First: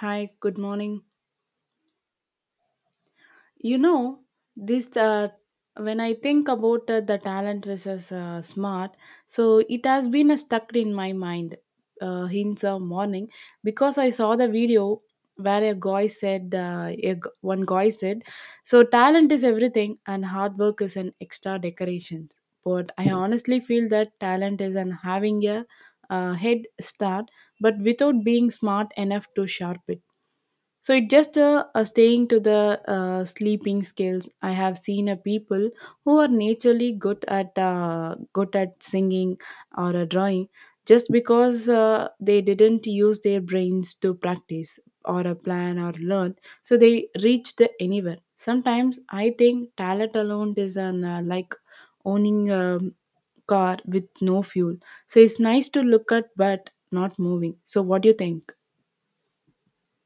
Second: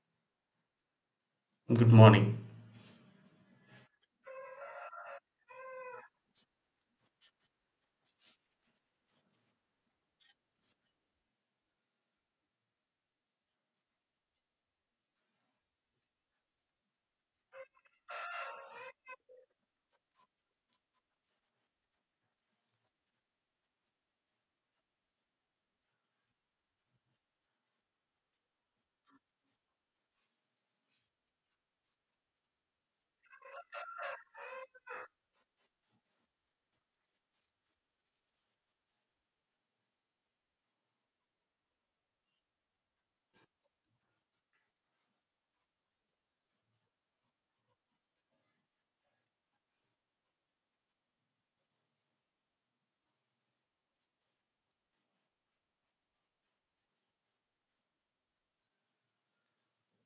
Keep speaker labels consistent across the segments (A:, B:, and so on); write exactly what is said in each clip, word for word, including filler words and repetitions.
A: Hi, good morning.
B: Good morning.
A: You know, this uh, When I think about uh, the talent versus uh, smart, so it has been uh, stuck in my mind uh, in the morning because I saw the video where a guy said, uh, a, g- one guy said, so talent is everything and hard work is an extra decorations. But I honestly feel that talent is an having a uh, head start, but without being smart enough to sharpen. So it just uh, uh, staying to the uh, sleeping skills. I have seen a people who are naturally good at uh, good at singing or uh, drawing, just because uh, they didn't use their brains to practice or a plan or learn. So they reach the anywhere. Sometimes I think talent alone is an uh, like owning a car with no fuel. So it's nice to look at, but not moving. So what do you think?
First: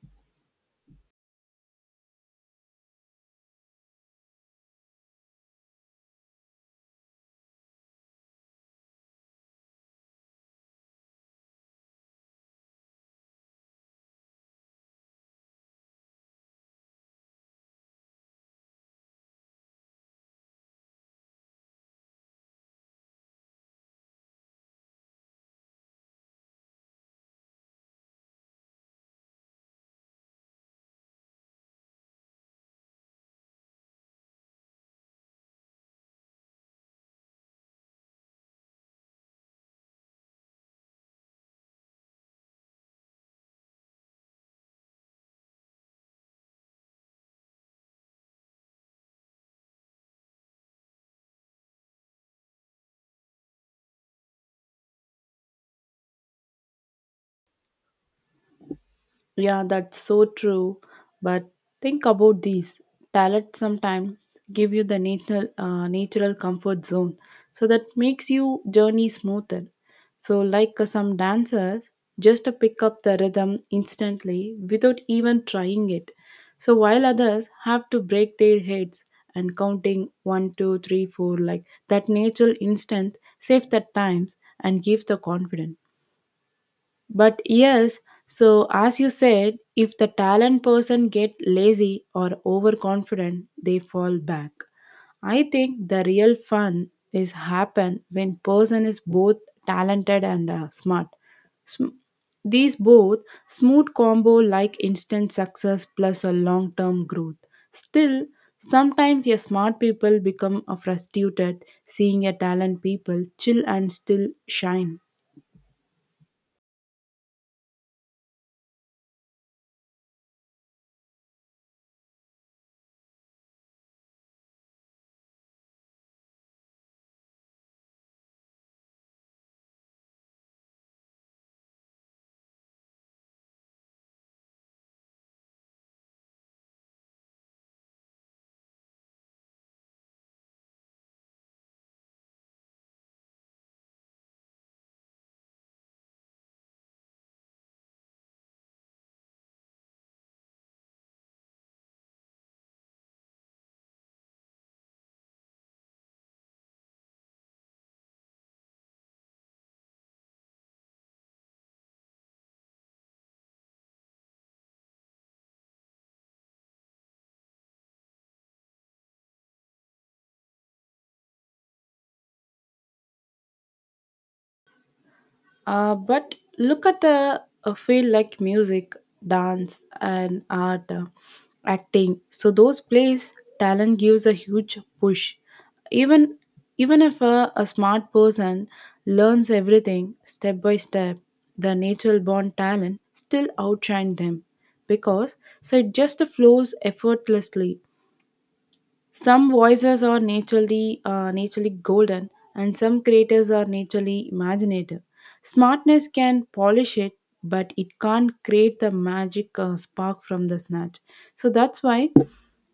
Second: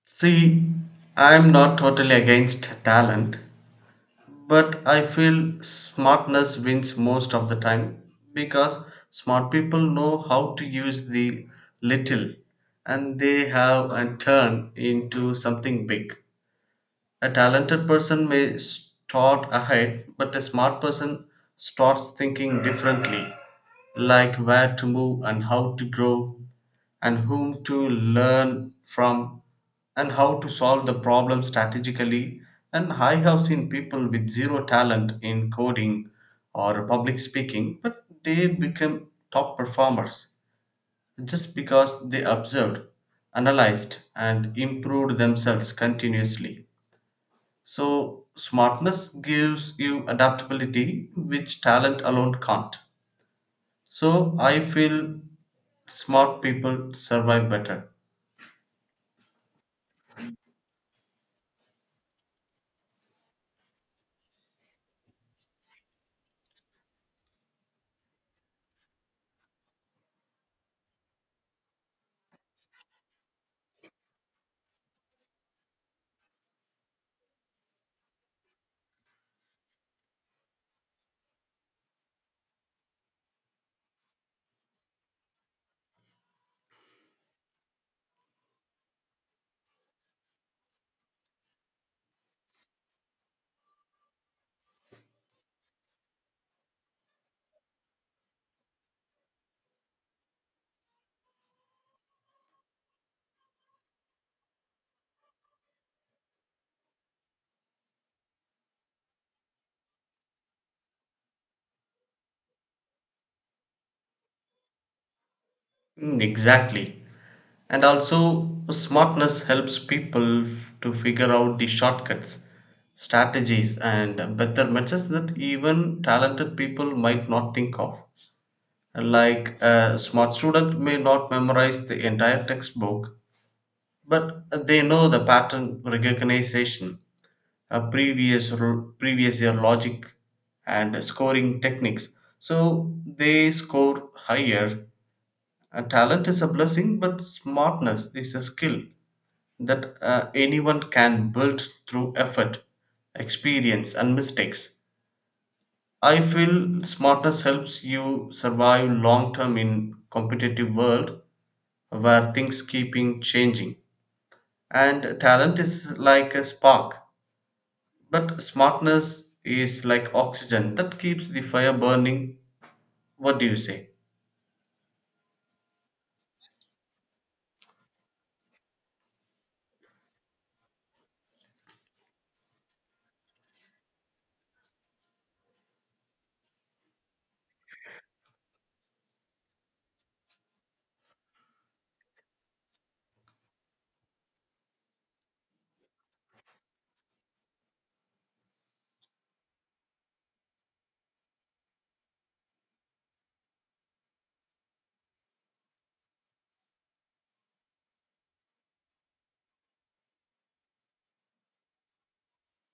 B: See, I'm not totally against talent, but I feel smartness wins most of the time because smart people know how to use the little and they have a turn into something big. A talented person may start ahead, but a smart person starts thinking differently, like where to move and how to grow and whom to learn from and how to solve the problem strategically, and I have seen people with zero talent in coding or public speaking, but they become top performers just because they observed, analyzed, and improved themselves continuously. So smartness gives you adaptability which talent alone can't. So I feel smart people survive better.
A: Yeah, that's so true. But think about these talents sometimes give you the natural, uh, natural comfort zone. So that makes you journey smoother. So like uh, some dancers just to pick up the rhythm instantly without even trying it. So while others have to break their heads and counting one, two, three, four, like that natural instinct saves the times and gives the confidence, but yes, so as you said, if the talent person get lazy or overconfident, they fall back. I think the real fun is happen when person is both talented and uh, smart. Sm- these both smooth combo like instant success plus a long term growth. Still sometimes your smart people become uh, frustrated seeing a talent people chill and still shine.
B: Mm, exactly. And also, smartness helps people f- to figure out the shortcuts, strategies, and better methods that even talented people might not think of. Like a smart student may not memorize the entire textbook, but they know the pattern recognition, a previous r- previous year logic, and scoring techniques. So they score higher. Uh, talent is a blessing, but smartness is a skill that uh, anyone can build through effort, experience, and mistakes. I feel smartness helps you survive long term in competitive world where things keeping changing. And talent is like a spark, but smartness is like oxygen that keeps the fire burning. What do you say?
A: Uh, but look at the uh, field like music, dance, and art, uh, acting. So those plays talent gives a huge push. Even even if a, a smart person learns everything step by step, the natural born talent still outshine them because so it just flows effortlessly. Some voices are naturally uh, naturally golden, and some creators are naturally imaginative. Smartness can polish it, but it can't create the magic uh, spark from the snatch. So that's why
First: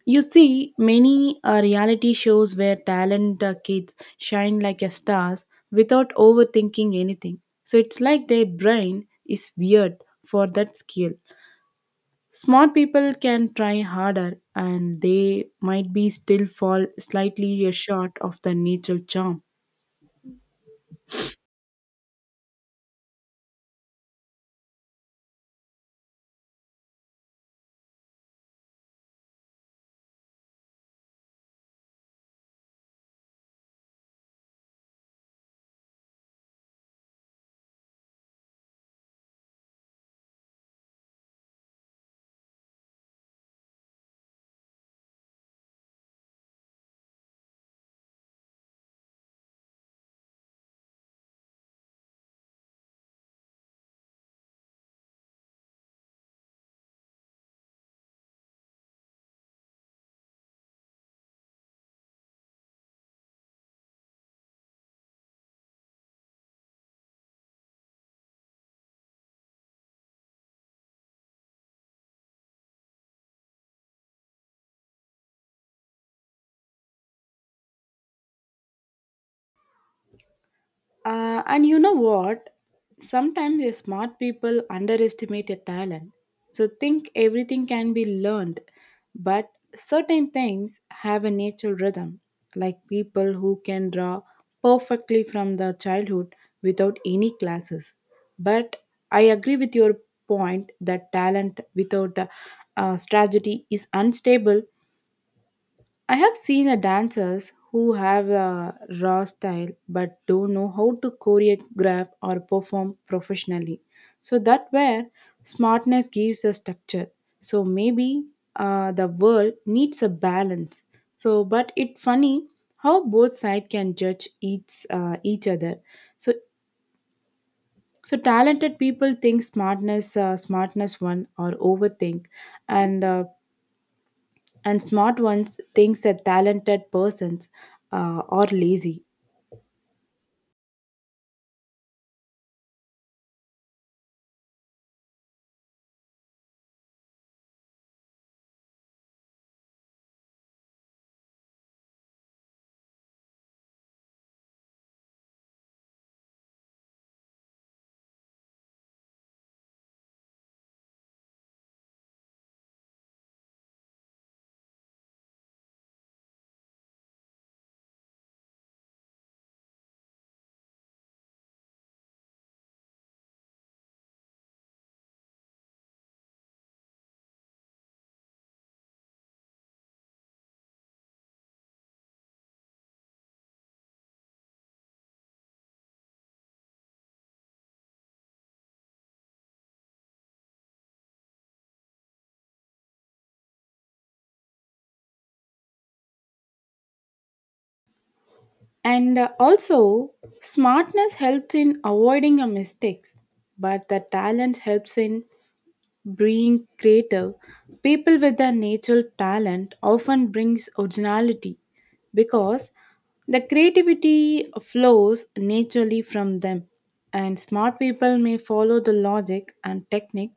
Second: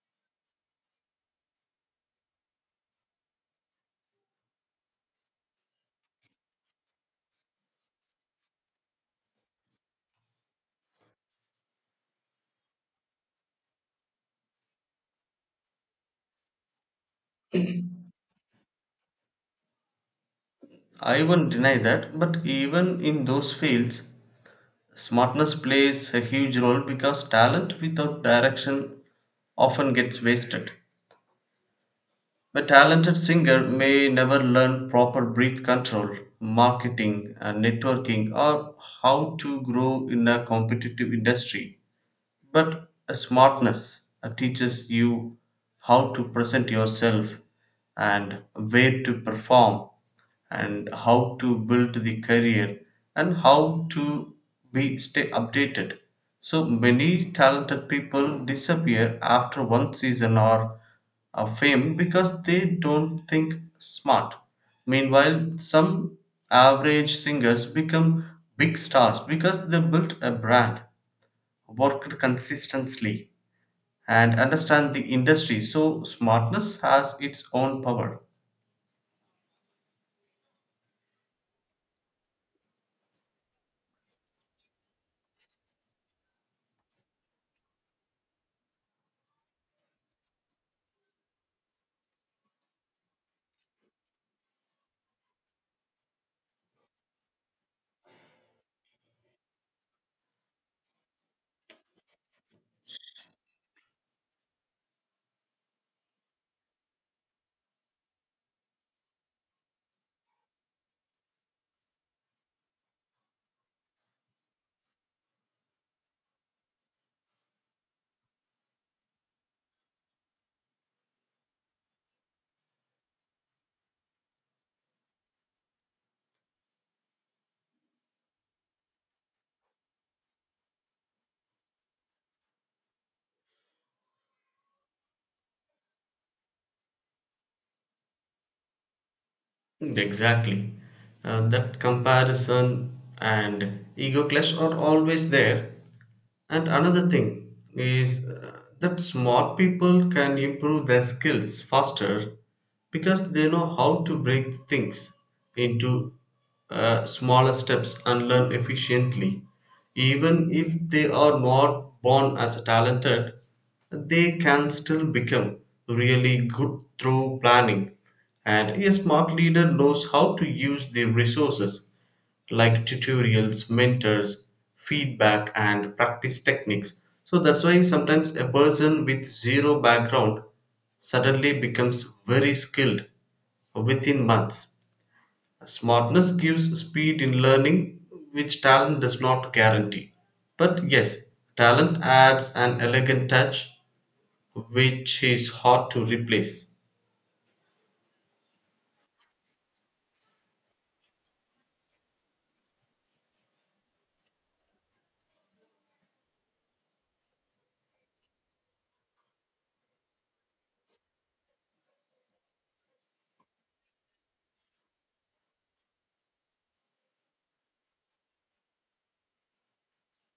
A: you see many uh, reality shows where talent uh, kids shine like a stars without overthinking anything. So it's like their brain is weird for that skill. Smart people can try harder and they might be still fall slightly short of the natural charm.
B: I won't deny that, but even in those fields, smartness plays a huge role because talent without direction often gets wasted. A talented singer may never learn proper breath control, marketing, and networking, or how to grow in a competitive industry. But a smartness uh, teaches you how to present yourself and where to perform and how to build the career and how to be stay updated. So many talented people disappear after one season or a fame because they don't think smart. Meanwhile, some average singers become big stars because they built a brand, worked consistently, and understand the industry. So smartness has its own power.
A: Uh, and you know what? Sometimes the smart people underestimate a talent. So think everything can be learned, but certain things have a natural rhythm, like people who can draw perfectly from the childhood without any classes. But I agree with your point that talent without a, uh strategy is unstable. I have seen a dancers who have a raw style but don't know how to choreograph or perform professionally. So that where smartness gives a structure. So maybe uh, the world needs a balance. So but it funny how both sides can judge each uh, each other. So so talented people think smartness uh, smartness one or overthink, and uh, and smart ones thinks that talented persons uh, are lazy.
B: Mm, exactly. Uh, that comparison and ego clash are always there. And another thing is uh, that smart people can improve their skills faster because they know how to break things into uh, smaller steps and learn efficiently. Even if they are not born as talented, they can still become really good through planning. And a smart leader knows how to use their resources like tutorials, mentors, feedback, and practice techniques. So that's why sometimes a person with zero background suddenly becomes very skilled within months. Smartness gives speed in learning, which talent does not guarantee. But yes, talent adds an elegant touch, which is hard to replace.
A: And uh, also smartness helps in avoiding a mistakes, but the talent helps in being creative. People with a natural talent often brings originality because the creativity flows naturally from them. And smart people may follow the logic and technique,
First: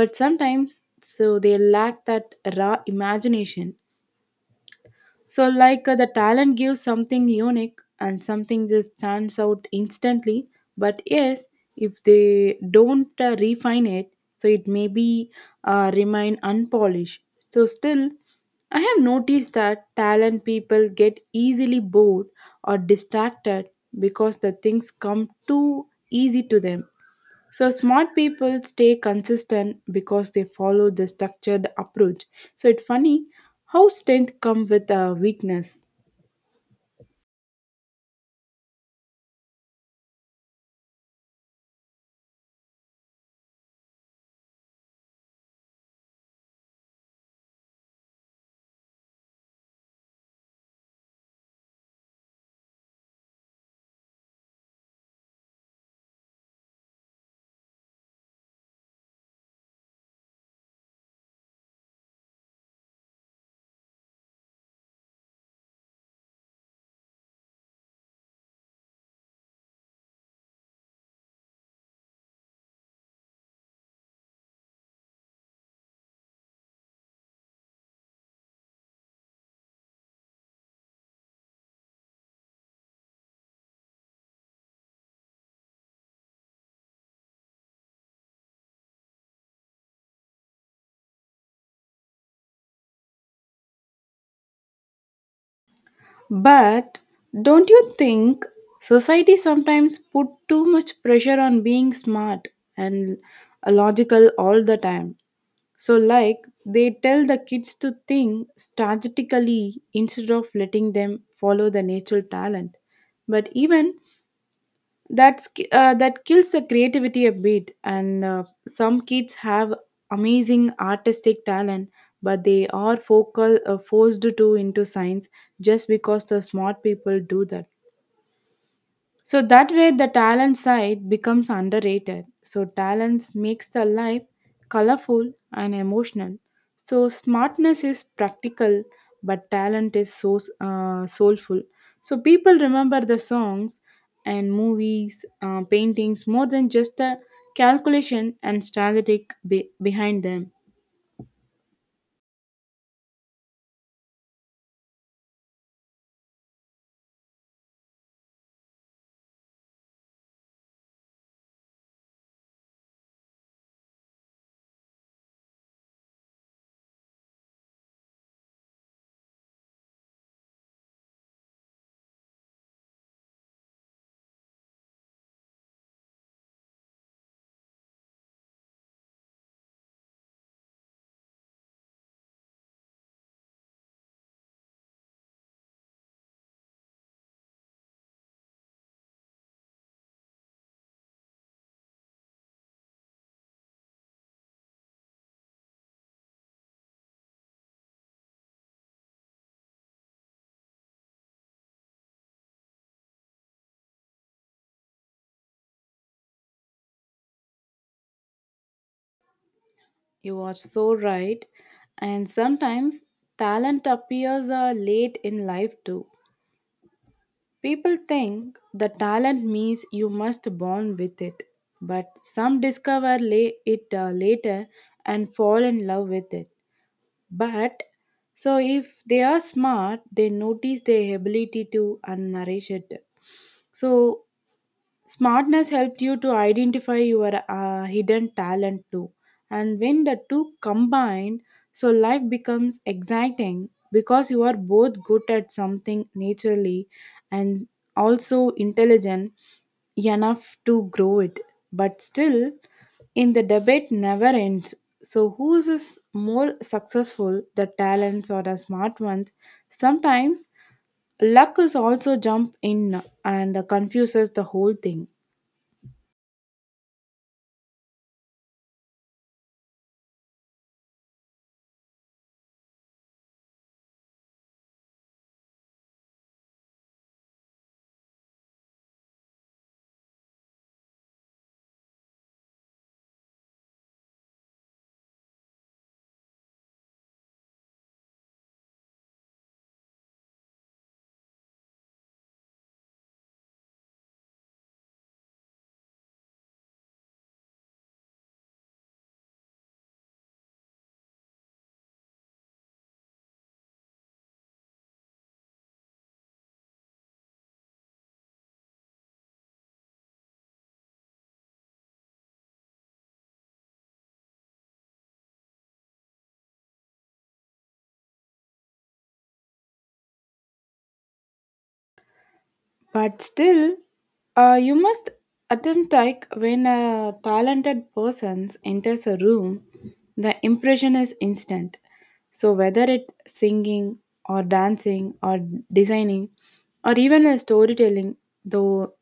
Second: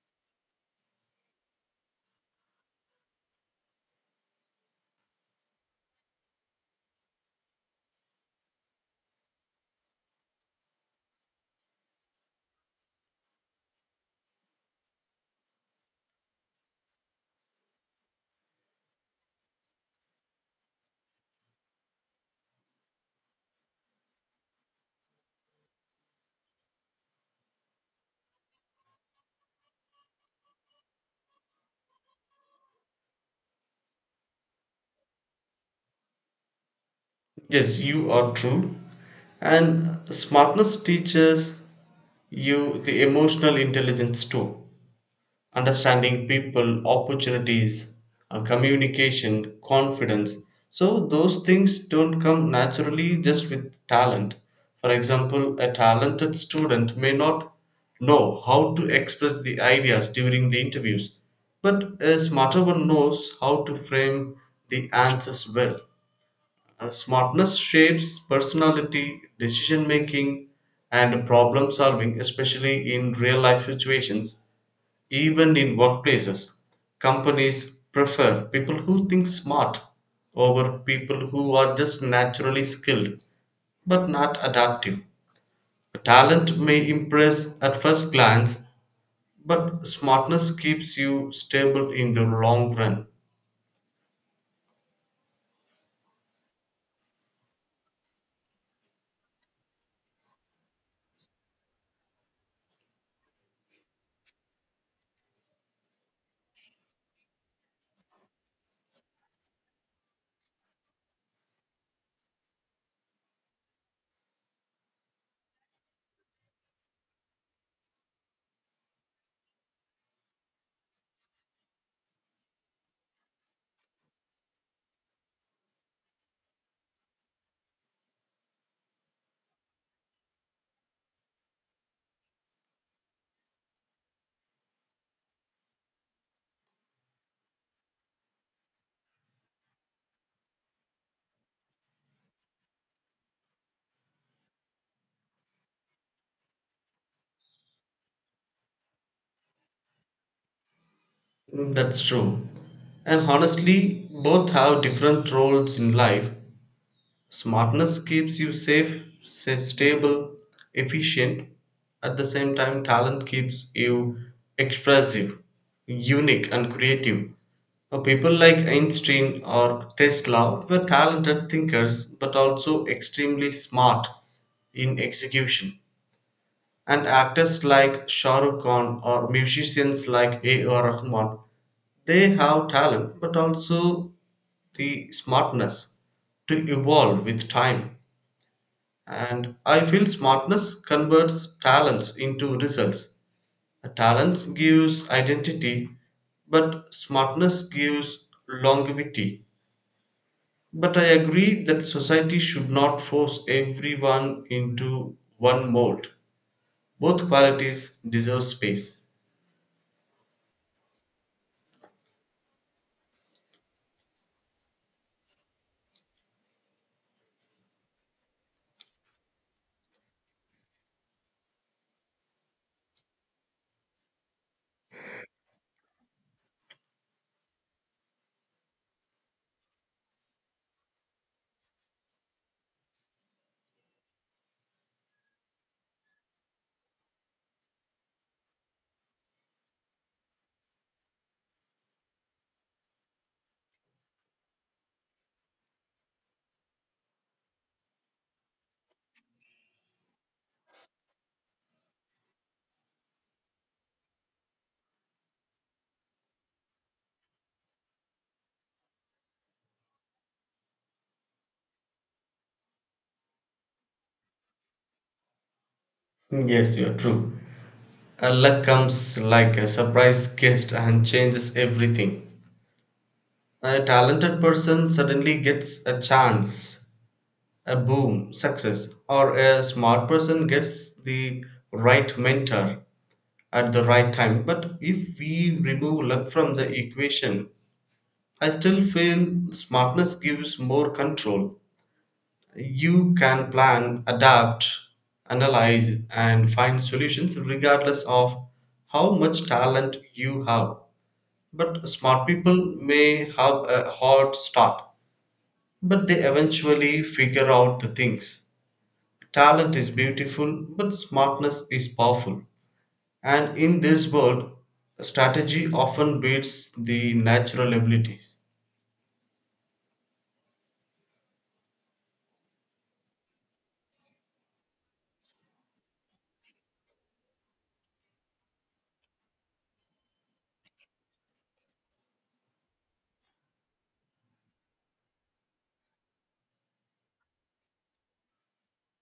A: but sometimes so they lack that raw imagination, so, like uh, the talent gives something unique and something that stands out instantly. But yes, if they don't uh, refine it, so it may be uh, remain unpolished. So, still, I have noticed that talent people get easily bored or distracted because the things come too easy to them. So smart people stay consistent because they follow the structured approach. So it's funny how strength come with a weakness.
B: Yes, you are true. And smartness teaches you the emotional intelligence too. Understanding people, opportunities, uh, communication, confidence. So, those things don't come naturally just with talent. For example, a talented student may not know how to express the ideas during the interviews, but a smarter one knows how to frame the answers well. Uh, smartness shapes personality, decision making, and problem solving, especially in real life situations, even in workplaces. Companies prefer people who think smart over people who are just naturally skilled but not adaptive. Talent may impress at first glance, but smartness keeps you stable in the long run.
A: But don't you think society sometimes put too much pressure on being smart and logical all the time? So like they tell the kids to think strategically instead of letting them follow the natural talent, but even that's ki- uh, that kills the creativity a bit, and uh, some kids have amazing artistic talent but they are focal, uh, forced to into science just because the smart people do that. So that way, the talent side becomes underrated. So talents makes the life colorful and emotional. So smartness is practical, but talent is so uh, soulful. So people remember the songs and movies, uh, paintings more than just the calculation and strategic be- behind them.
B: That's true. And honestly, both have different roles in life. Smartness keeps you safe, sa- stable, efficient. At the same time, talent keeps you expressive, unique, and creative. Uh, People like Einstein or Tesla were talented thinkers but also extremely smart in execution. And actors like Shah Rukh Khan or musicians like A R. Rahman, they have talent but also the smartness to evolve with time. And I feel smartness converts talents into results. Talents gives identity, but smartness gives longevity. But I agree that society should not force everyone into one mold. Both qualities deserve space.
A: You are so right, and sometimes talent appears uh, late in life too. People think the talent means you must born with it, but some discover la- it uh, later and fall in love with it. But so if they are smart, they notice their ability to and nourish it. So smartness helped you to identify your uh, hidden talent too. And when the two combine, so life becomes exciting because you are both good at something naturally and also intelligent enough to grow it. But still, in the debate never ends. So, who is more successful, the talents or the smart ones? Sometimes luck is also jump in and confuses the whole thing.
B: Yes, you are true. Uh, luck comes like a surprise guest and changes everything. A talented person suddenly gets a chance, a boom, success, or a smart person gets the right mentor at the right time. But if we remove luck from the equation, I still feel smartness gives more control. You can plan, adapt, analyze, and find solutions regardless of how much talent you have. But smart people may have a hard start, but they eventually figure out the things. Talent is beautiful, but smartness is powerful. And in this world, strategy often beats the natural abilities.
A: But still, uh, you must attempt like when a talented person enters a room, the impression is instant. So whether it's singing or dancing or designing or even a storytelling, though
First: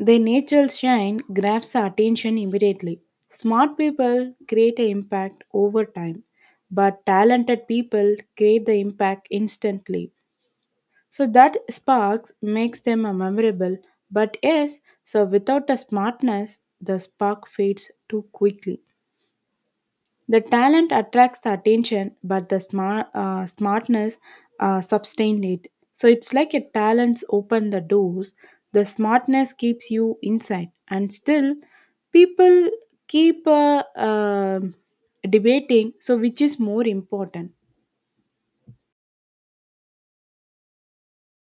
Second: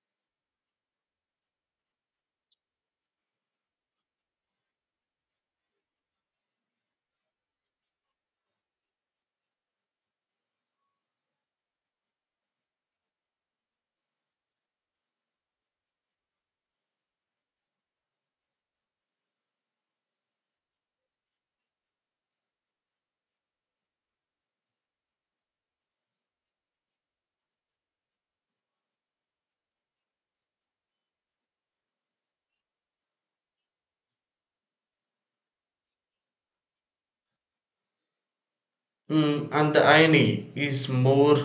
A: their natural shine grabs the attention immediately. Smart people create an impact over time, but talented people create the impact instantly. So that sparks makes them a memorable, but yes, so without a smartness, the spark fades too quickly. The talent attracts the attention, but the smart, uh, smartness uh, sustains it. So it's like a talents open the doors, the smartness keeps you inside, and still people keep uh, um debating. So which is more important?
B: Mm, and the irony is more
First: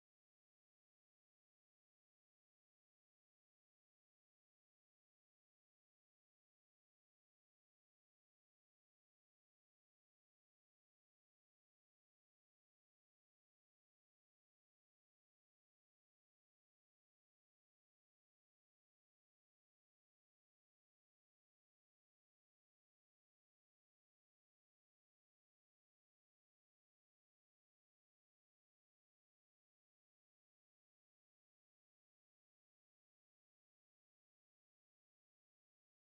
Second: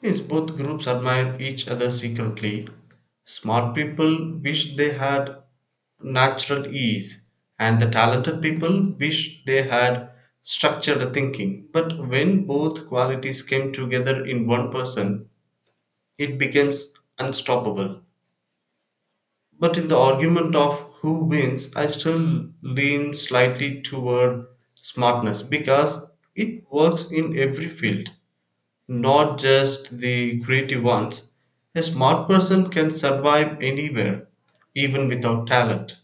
B: is both groups admire each other secretly. Smart people wish they had natural ease, and the talented people wish they had structured thinking. But when both qualities came together in one person, it becomes unstoppable. But in the argument of who wins, I still lean slightly toward smartness because it works in every field, not just the creative ones. A smart person can survive anywhere, even without talent.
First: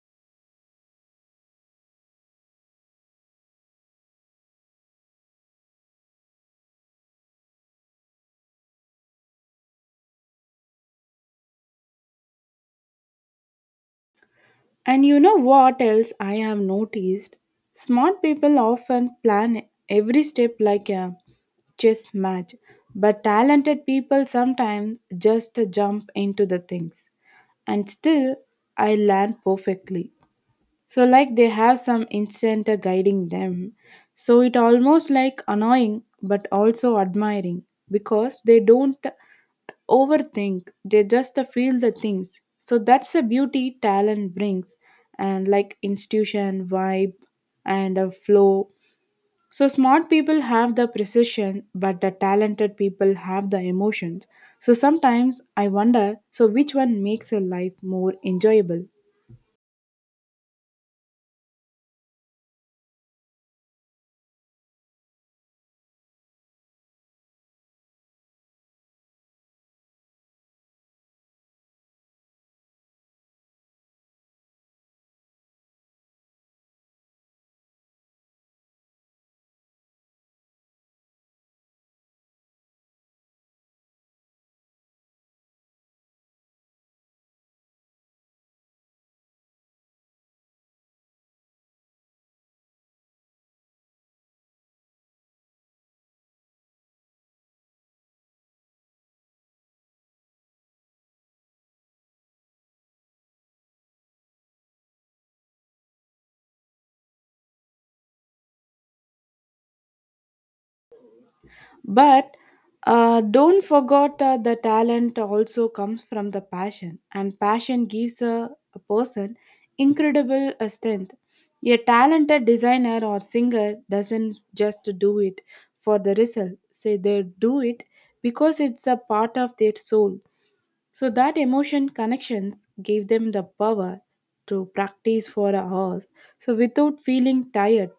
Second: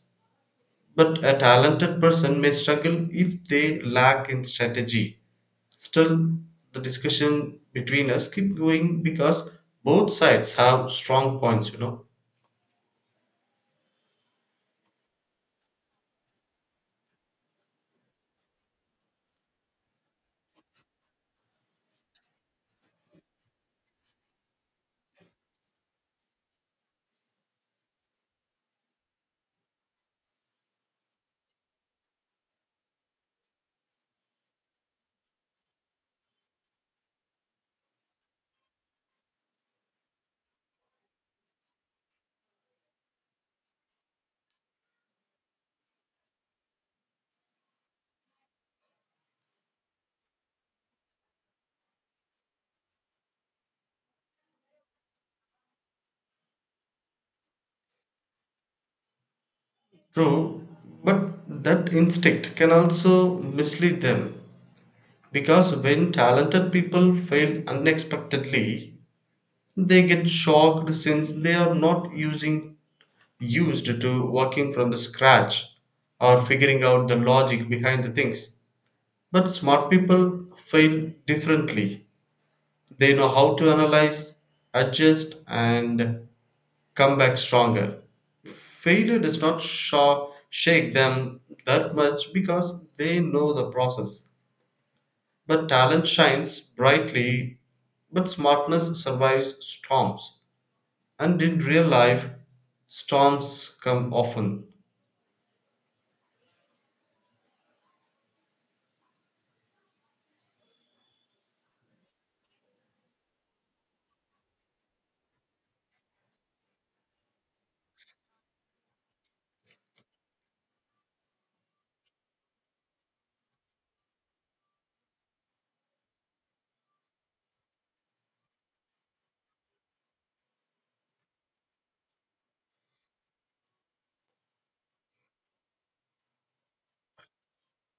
B: But a talented person may struggle if they lack in strategy. Still, the discussion between us keep going because both sides have strong points, you know.
A: And you know what else I have noticed? Smart people often plan every step like a chess match, but talented people sometimes just jump into the things. And still, I land perfectly so like they have some incentive guiding them, so it almost like annoying but also admiring because they don't overthink, they just feel the things. So that's the beauty talent brings, and like institution vibe and a flow. So smart people have the precision but the talented people have the emotions. So sometimes I wonder so which one makes a life more enjoyable.
B: True, but that instinct can also mislead them because when talented people fail unexpectedly, they get shocked since they are not using used to working from the scratch or figuring out the logic behind the things. But smart people fail differently. They know how to analyze, adjust, and come back stronger. Failure does not sho- shake them that much because they know the process. But talent shines brightly, but smartness survives storms. And in real life, storms come often.
A: But uh, don't forget uh, the talent also comes from the passion, and passion gives a, a person incredible uh, strength. A talented designer or singer doesn't just do it for the result, say they do it because it's a part of their soul. So that emotion connections gave them the power to practice for hours, so without feeling tired.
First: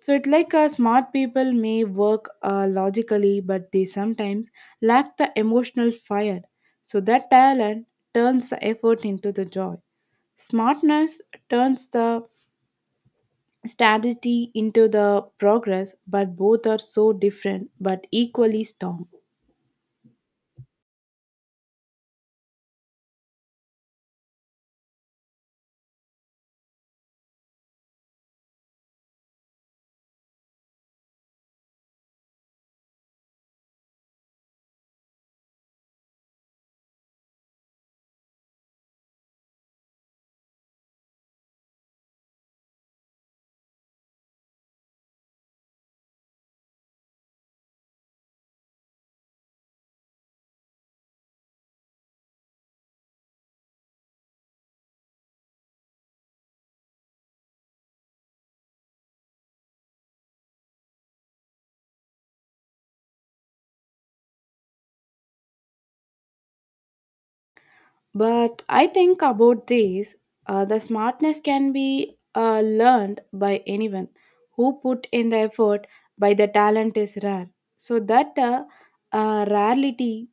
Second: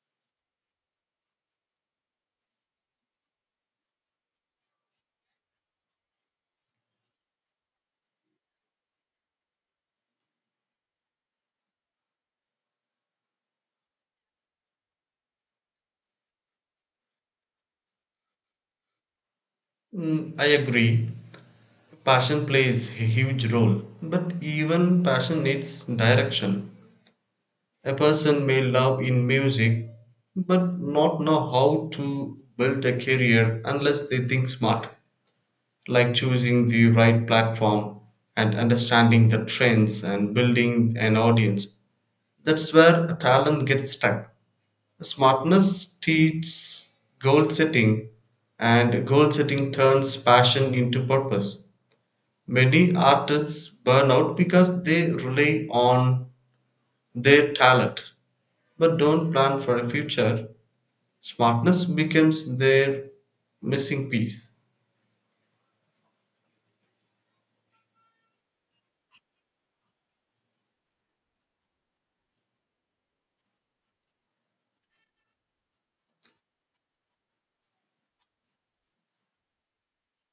A: So it like uh, smart people may work uh, logically, but they sometimes lack the emotional fire. So that talent turns the effort into the joy. Smartness turns the strategy into the progress, but both are so different but equally strong.
B: Mm, I agree. Passion plays a huge role, but even passion needs direction. A person may love in music but not know how to build a career unless they think smart, like choosing the right platform and understanding the trends and building an audience. That's where talent gets stuck. Smartness teaches goal setting, and goal setting turns passion into purpose. Many artists burn out because they rely on their talent but don't plan for a future. Smartness becomes their missing piece.
A: But I think about this uh, the smartness can be uh, learned by anyone who put in the effort by the talent is rare. So that uh, uh, rarity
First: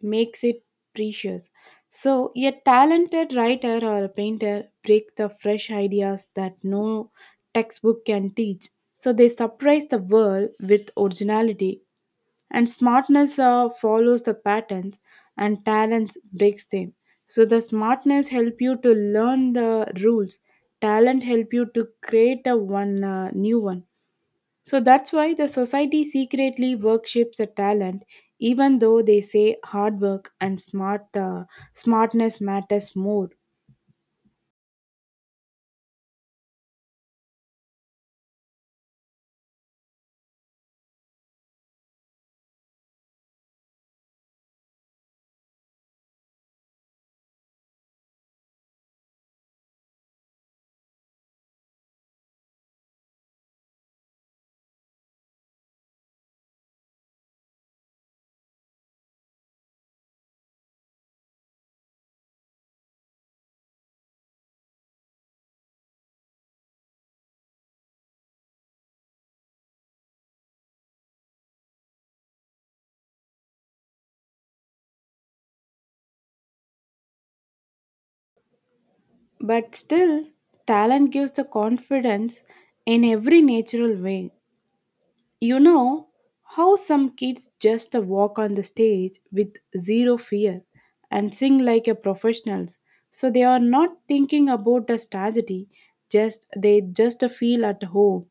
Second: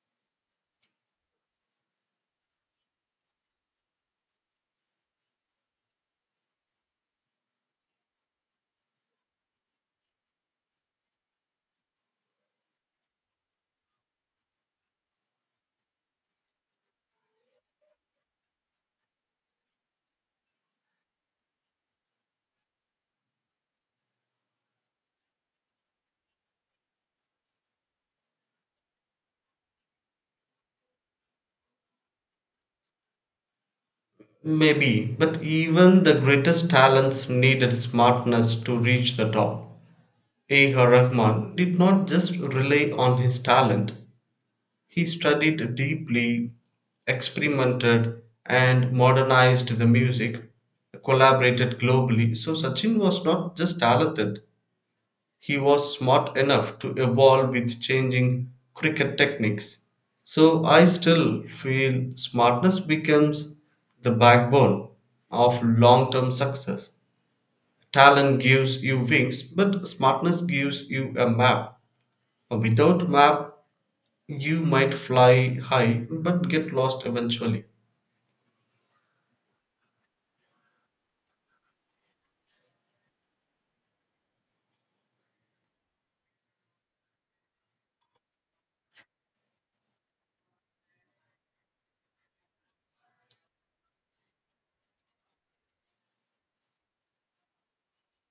A: makes it precious. So a talented writer or a painter break the fresh ideas that no textbook can teach. So they surprise the world with originality, and smartness uh, follows the patterns and talents breaks them. So the smartness help you to learn the rules, talent help you to create a one uh, new one. So that's why the society secretly worships a talent, even though they say hard work and smart uh, smartness matters more.
B: Maybe, but even the greatest talents needed smartness to reach the top. A. R. Rahman did not just rely on his talent, he studied deeply, experimented, and modernized the music, collaborated globally. So, Sachin was not just talented, he was smart enough to evolve with changing cricket techniques. So I still feel smartness becomes the backbone of long term success. Talent gives you wings, but smartness gives you a map. Without map, you might fly high but get lost eventually.
A: But still talent gives the confidence in every natural way. You know how some kids just walk on the stage with zero fear and sing like a professionals. So they are not thinking about the strategy, just they just feel at home.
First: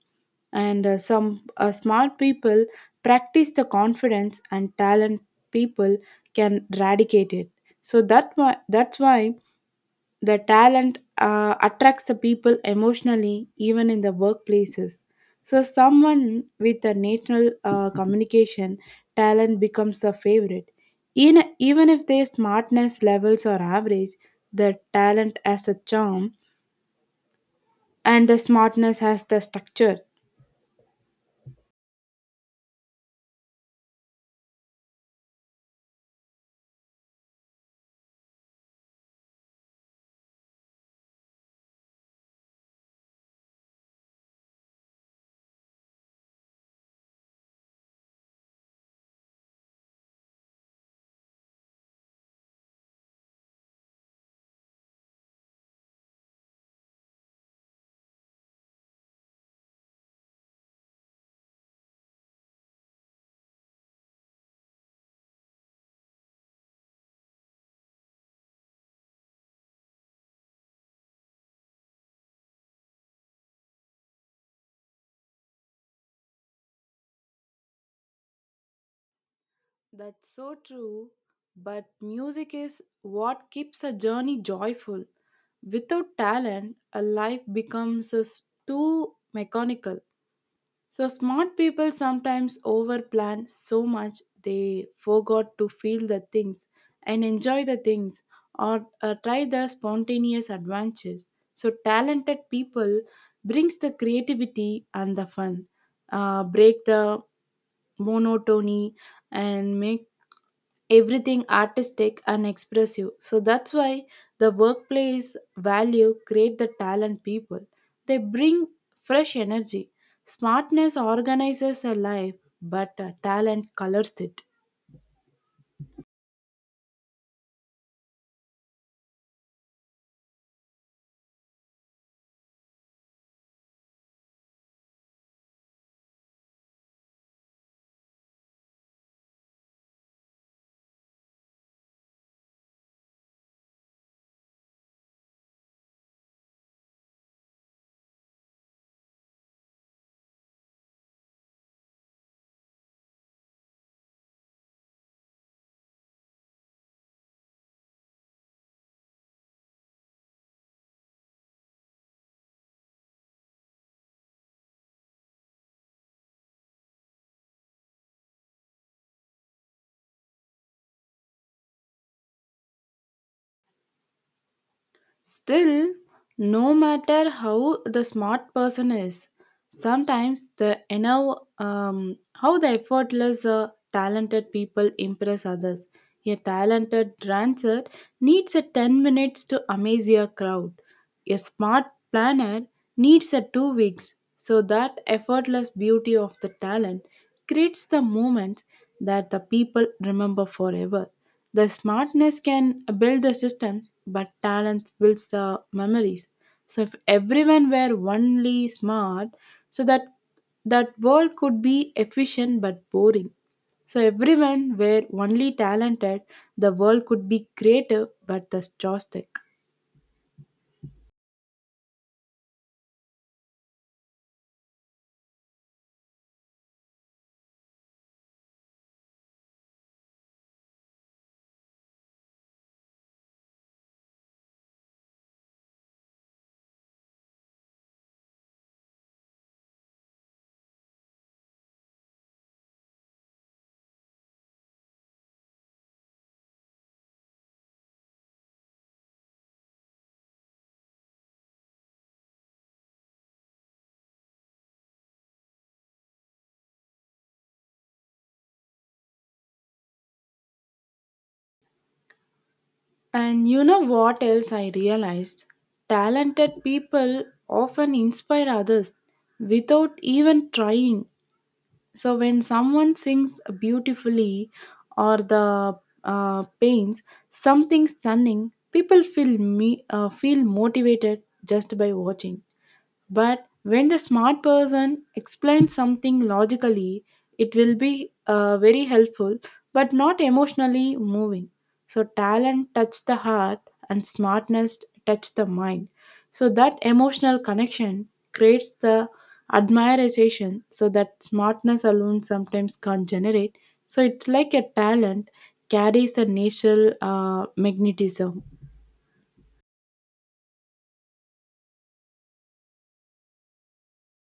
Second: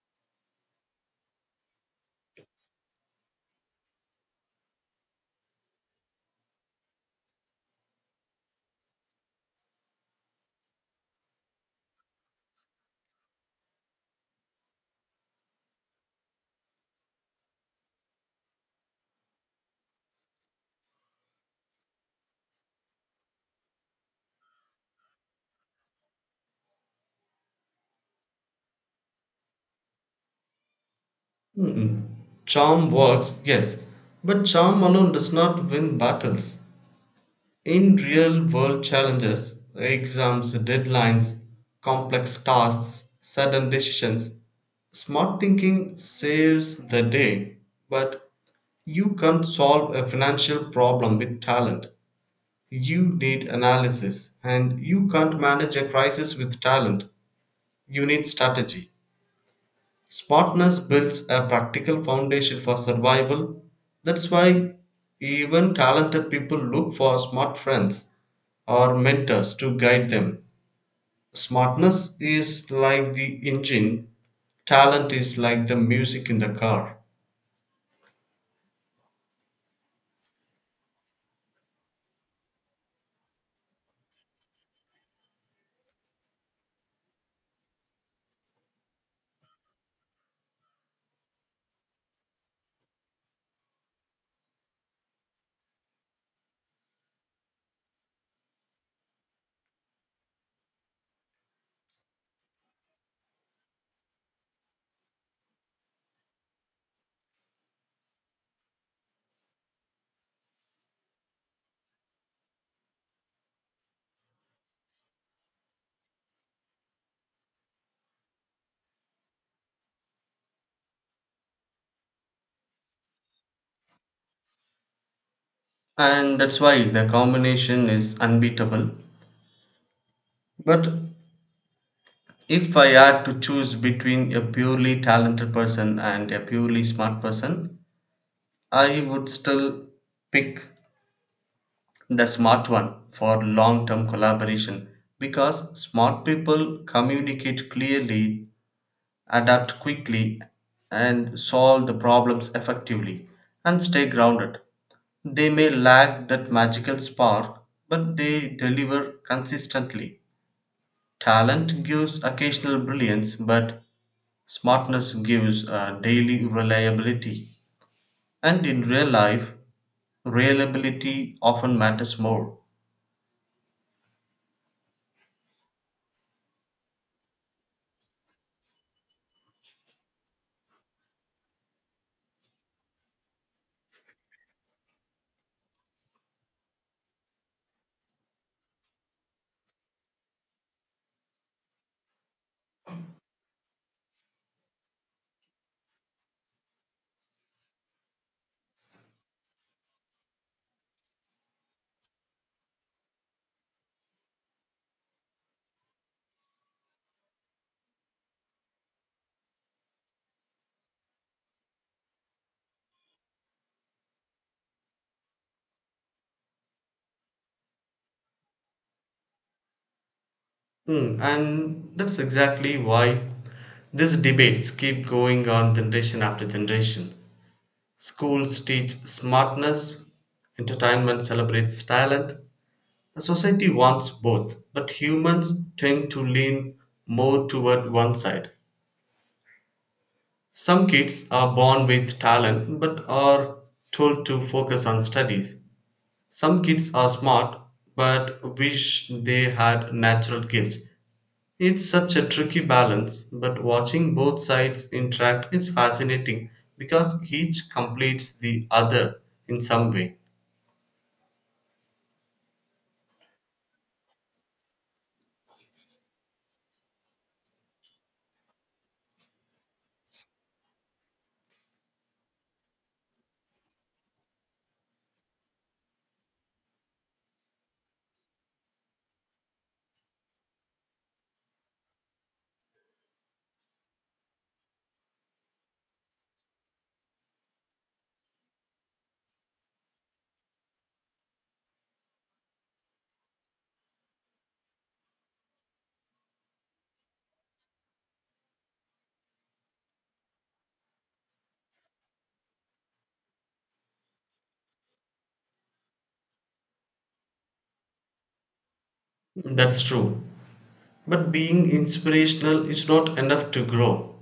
A: And uh, some uh, smart people practice the confidence and talent people can eradicate it. So that why, that's why the talent uh, attracts the people emotionally, even in the workplaces. So, someone with a national uh, communication talent becomes a favorite. In, even if their smartness levels are average, the talent has a charm and the smartness has the structure.
B: Charm works, yes, but charm alone does not win battles. In real world challenges, exams, deadlines, complex tasks, sudden decisions, smart thinking saves the day. But you can't solve a financial problem with talent. You need analysis, and you can't manage a crisis with talent. You need strategy. Smartness builds a practical foundation for survival. That's why even talented people look for smart friends or mentors to guide them. Smartness is like the engine, talent is like the music in the car.
A: That's so true. But music is what keeps a journey joyful. Without talent, a life becomes a s- too mechanical. So smart people sometimes overplan so much they forgot to feel the things and enjoy the things or uh, try the spontaneous adventures. So talented people brings the creativity and the fun, uh, break the monotony and make everything artistic and expressive. So that's why the workplace value create the talent people. They bring fresh energy. Smartness organizes a life, but uh, talent colors it.
B: And that's why the combination is unbeatable. But if I had to choose between a purely talented person and a purely smart person, I would still pick the smart one for long term collaboration because smart people communicate clearly, adapt quickly, and solve the problems effectively and stay grounded. They may lack that magical spark, but they deliver consistently. Talent gives occasional brilliance, but smartness gives uh, daily reliability. And in real life, reliability often matters more.
A: Still, no matter how the smart person is, sometimes the you know um, how the effortless uh, talented people impress others. A talented dancer needs a ten minutes to amaze a crowd. A smart planner needs a two weeks. So that effortless beauty of the talent creates the moments that the people remember forever. The smartness can build the systems, but talent builds the memories. So if everyone were only smart, so that that world could be efficient but boring. So everyone were only talented, the world could be creative but the joystick.
B: Hmm, and that's exactly why these debates keep going on generation after generation. Schools teach smartness, entertainment celebrates talent. Society wants both, but humans tend to lean more toward one side. Some kids are born with talent but are told to focus on studies. Some kids are smart but wish they had natural gifts. It's such a tricky balance, but watching both sides interact is fascinating because each completes the other in some way.
A: And you know what else I realized? Talented people often inspire others without even trying. So when someone sings beautifully or the uh, paints something stunning, people feel me uh, feel motivated just by watching. But when the smart person explains something logically, it will be uh, very helpful but not emotionally moving. So, talent touch the heart and smartness touch the mind. So, that emotional connection creates the admiration so that smartness alone sometimes can't generate. So, it's like a talent carries a natural uh, magnetism.
B: That's true. But being inspirational is not enough to grow.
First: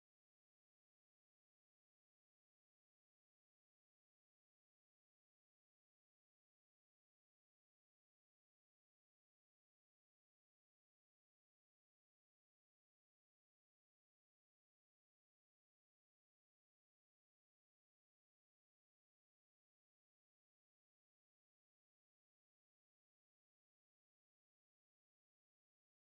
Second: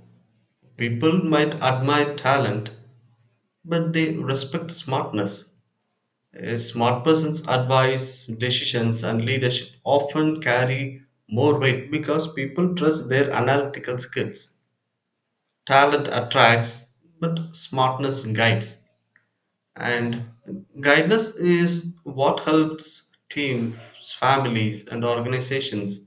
B: People might admire talent, but they respect smartness. A smart person's advice, decisions, and leadership often carry more weight because people trust their analytical skills. Talent attracts, but smartness guides. And guidance is what helps teams, families, and organizations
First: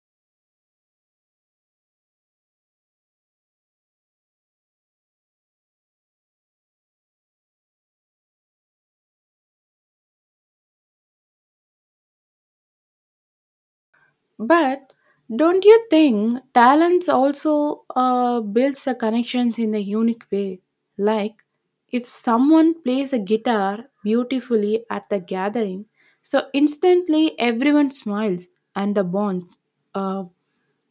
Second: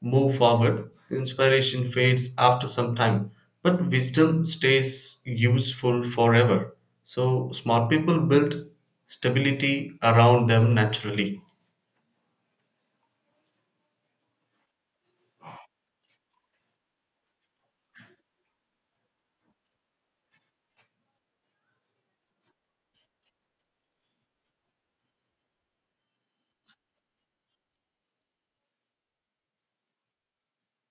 B: move forward. Inspiration fades after some time, but wisdom stays useful forever. So, smart people build stability around them naturally.
A: But don't you think talents also uh, builds the connections in a unique way? Like if someone plays a guitar beautifully at the gathering, so instantly everyone smiles and the bond. Uh,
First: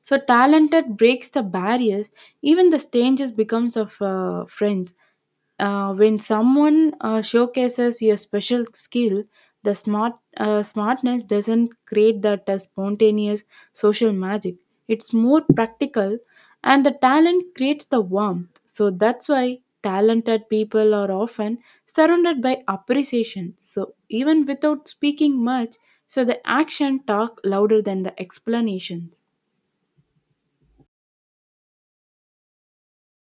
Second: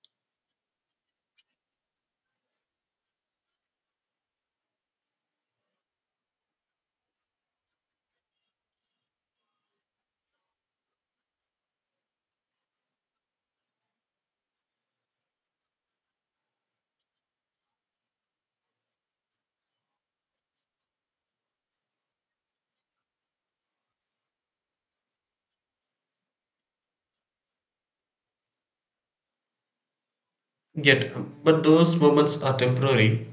A: so talented breaks the barriers, even the strangers becomes of uh, friends. Uh, when someone uh, showcases your special skill, the smart uh, smartness doesn't create that uh, spontaneous social magic. It's more practical, and the talent creates the warmth. So that's why talented people are often surrounded by appreciation. So even without speaking much, so the action talk louder than the explanations.
B: Yet, but those moments are temporary.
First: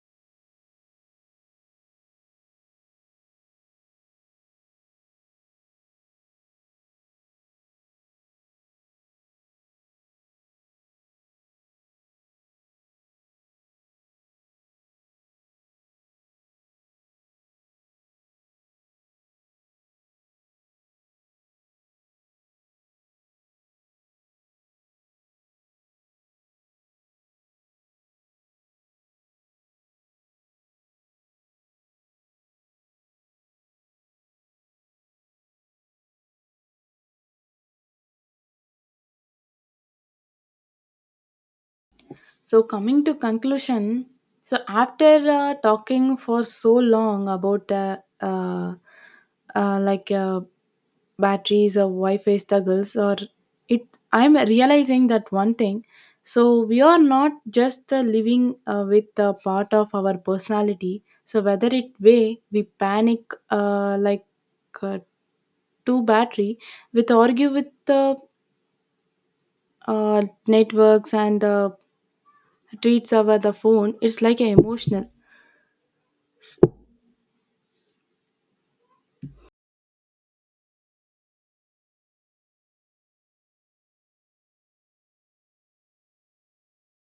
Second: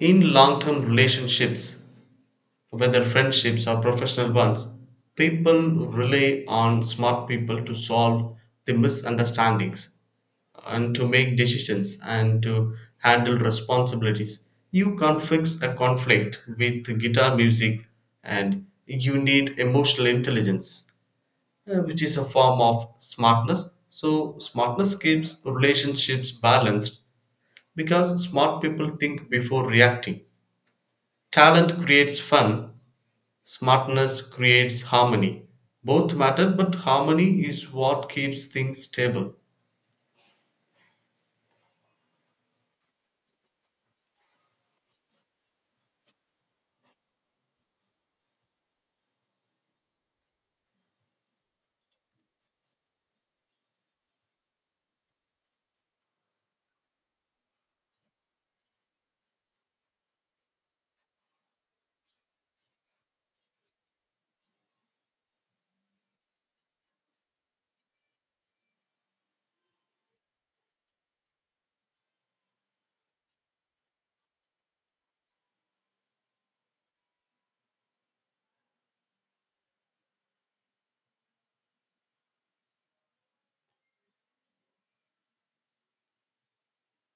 B: In long term relationships, whether friendships or professional ones, people rely on smart people to solve the misunderstandings and to make decisions and to handle responsibilities. You can't fix a conflict with guitar music and you need emotional intelligence, uh, which is a form of smartness. So, smartness keeps relationships balanced because smart people think before reacting. Talent creates fun. Smartness creates harmony. Both matter, but harmony is what keeps things stable.
A: So coming to conclusion, so after uh, talking for so long about uh, uh, uh, like uh, batteries or Wi-Fi struggles, or it, I'm realizing that one thing. So we are not just uh, living uh, with a part of our personality. So whether it way we panic uh, like uh, two battery, with argue with the uh, networks and uh, treats over the phone, it's like a emotional.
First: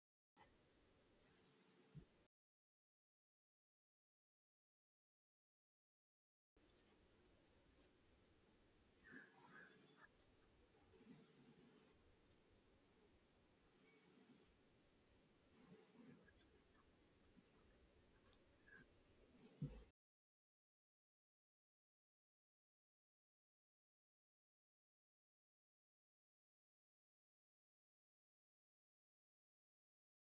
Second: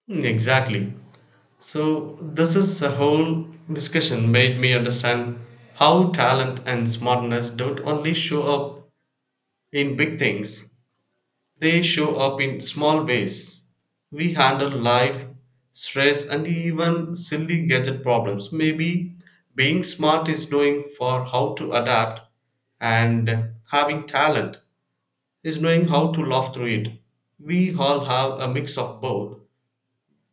B: Mm, exactly. So, this is a whole discussion made me understand how talent and smartness don't only show up in big things, they show up in small ways. We handle life, stress, and even silly gadget problems. Maybe being smart is knowing for how to adapt and having talent is knowing how to laugh through it. We all have a mix of both,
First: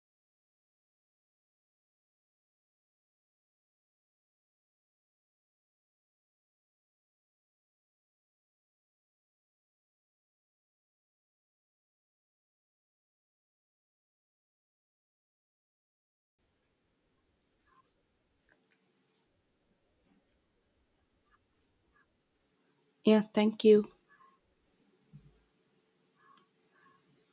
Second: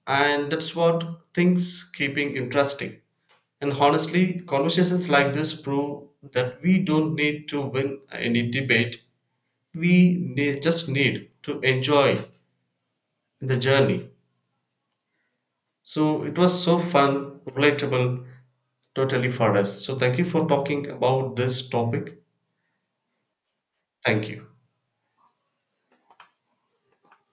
B: and that's what things keeping interesting. And honestly, conversations like this prove that we don't need to win any debate. We ne- just need to enjoy the journey. So it was so fun, relatable, totally for us. So thank you for talking about this topic.
A: Yeah, thank you.
B: Thank you.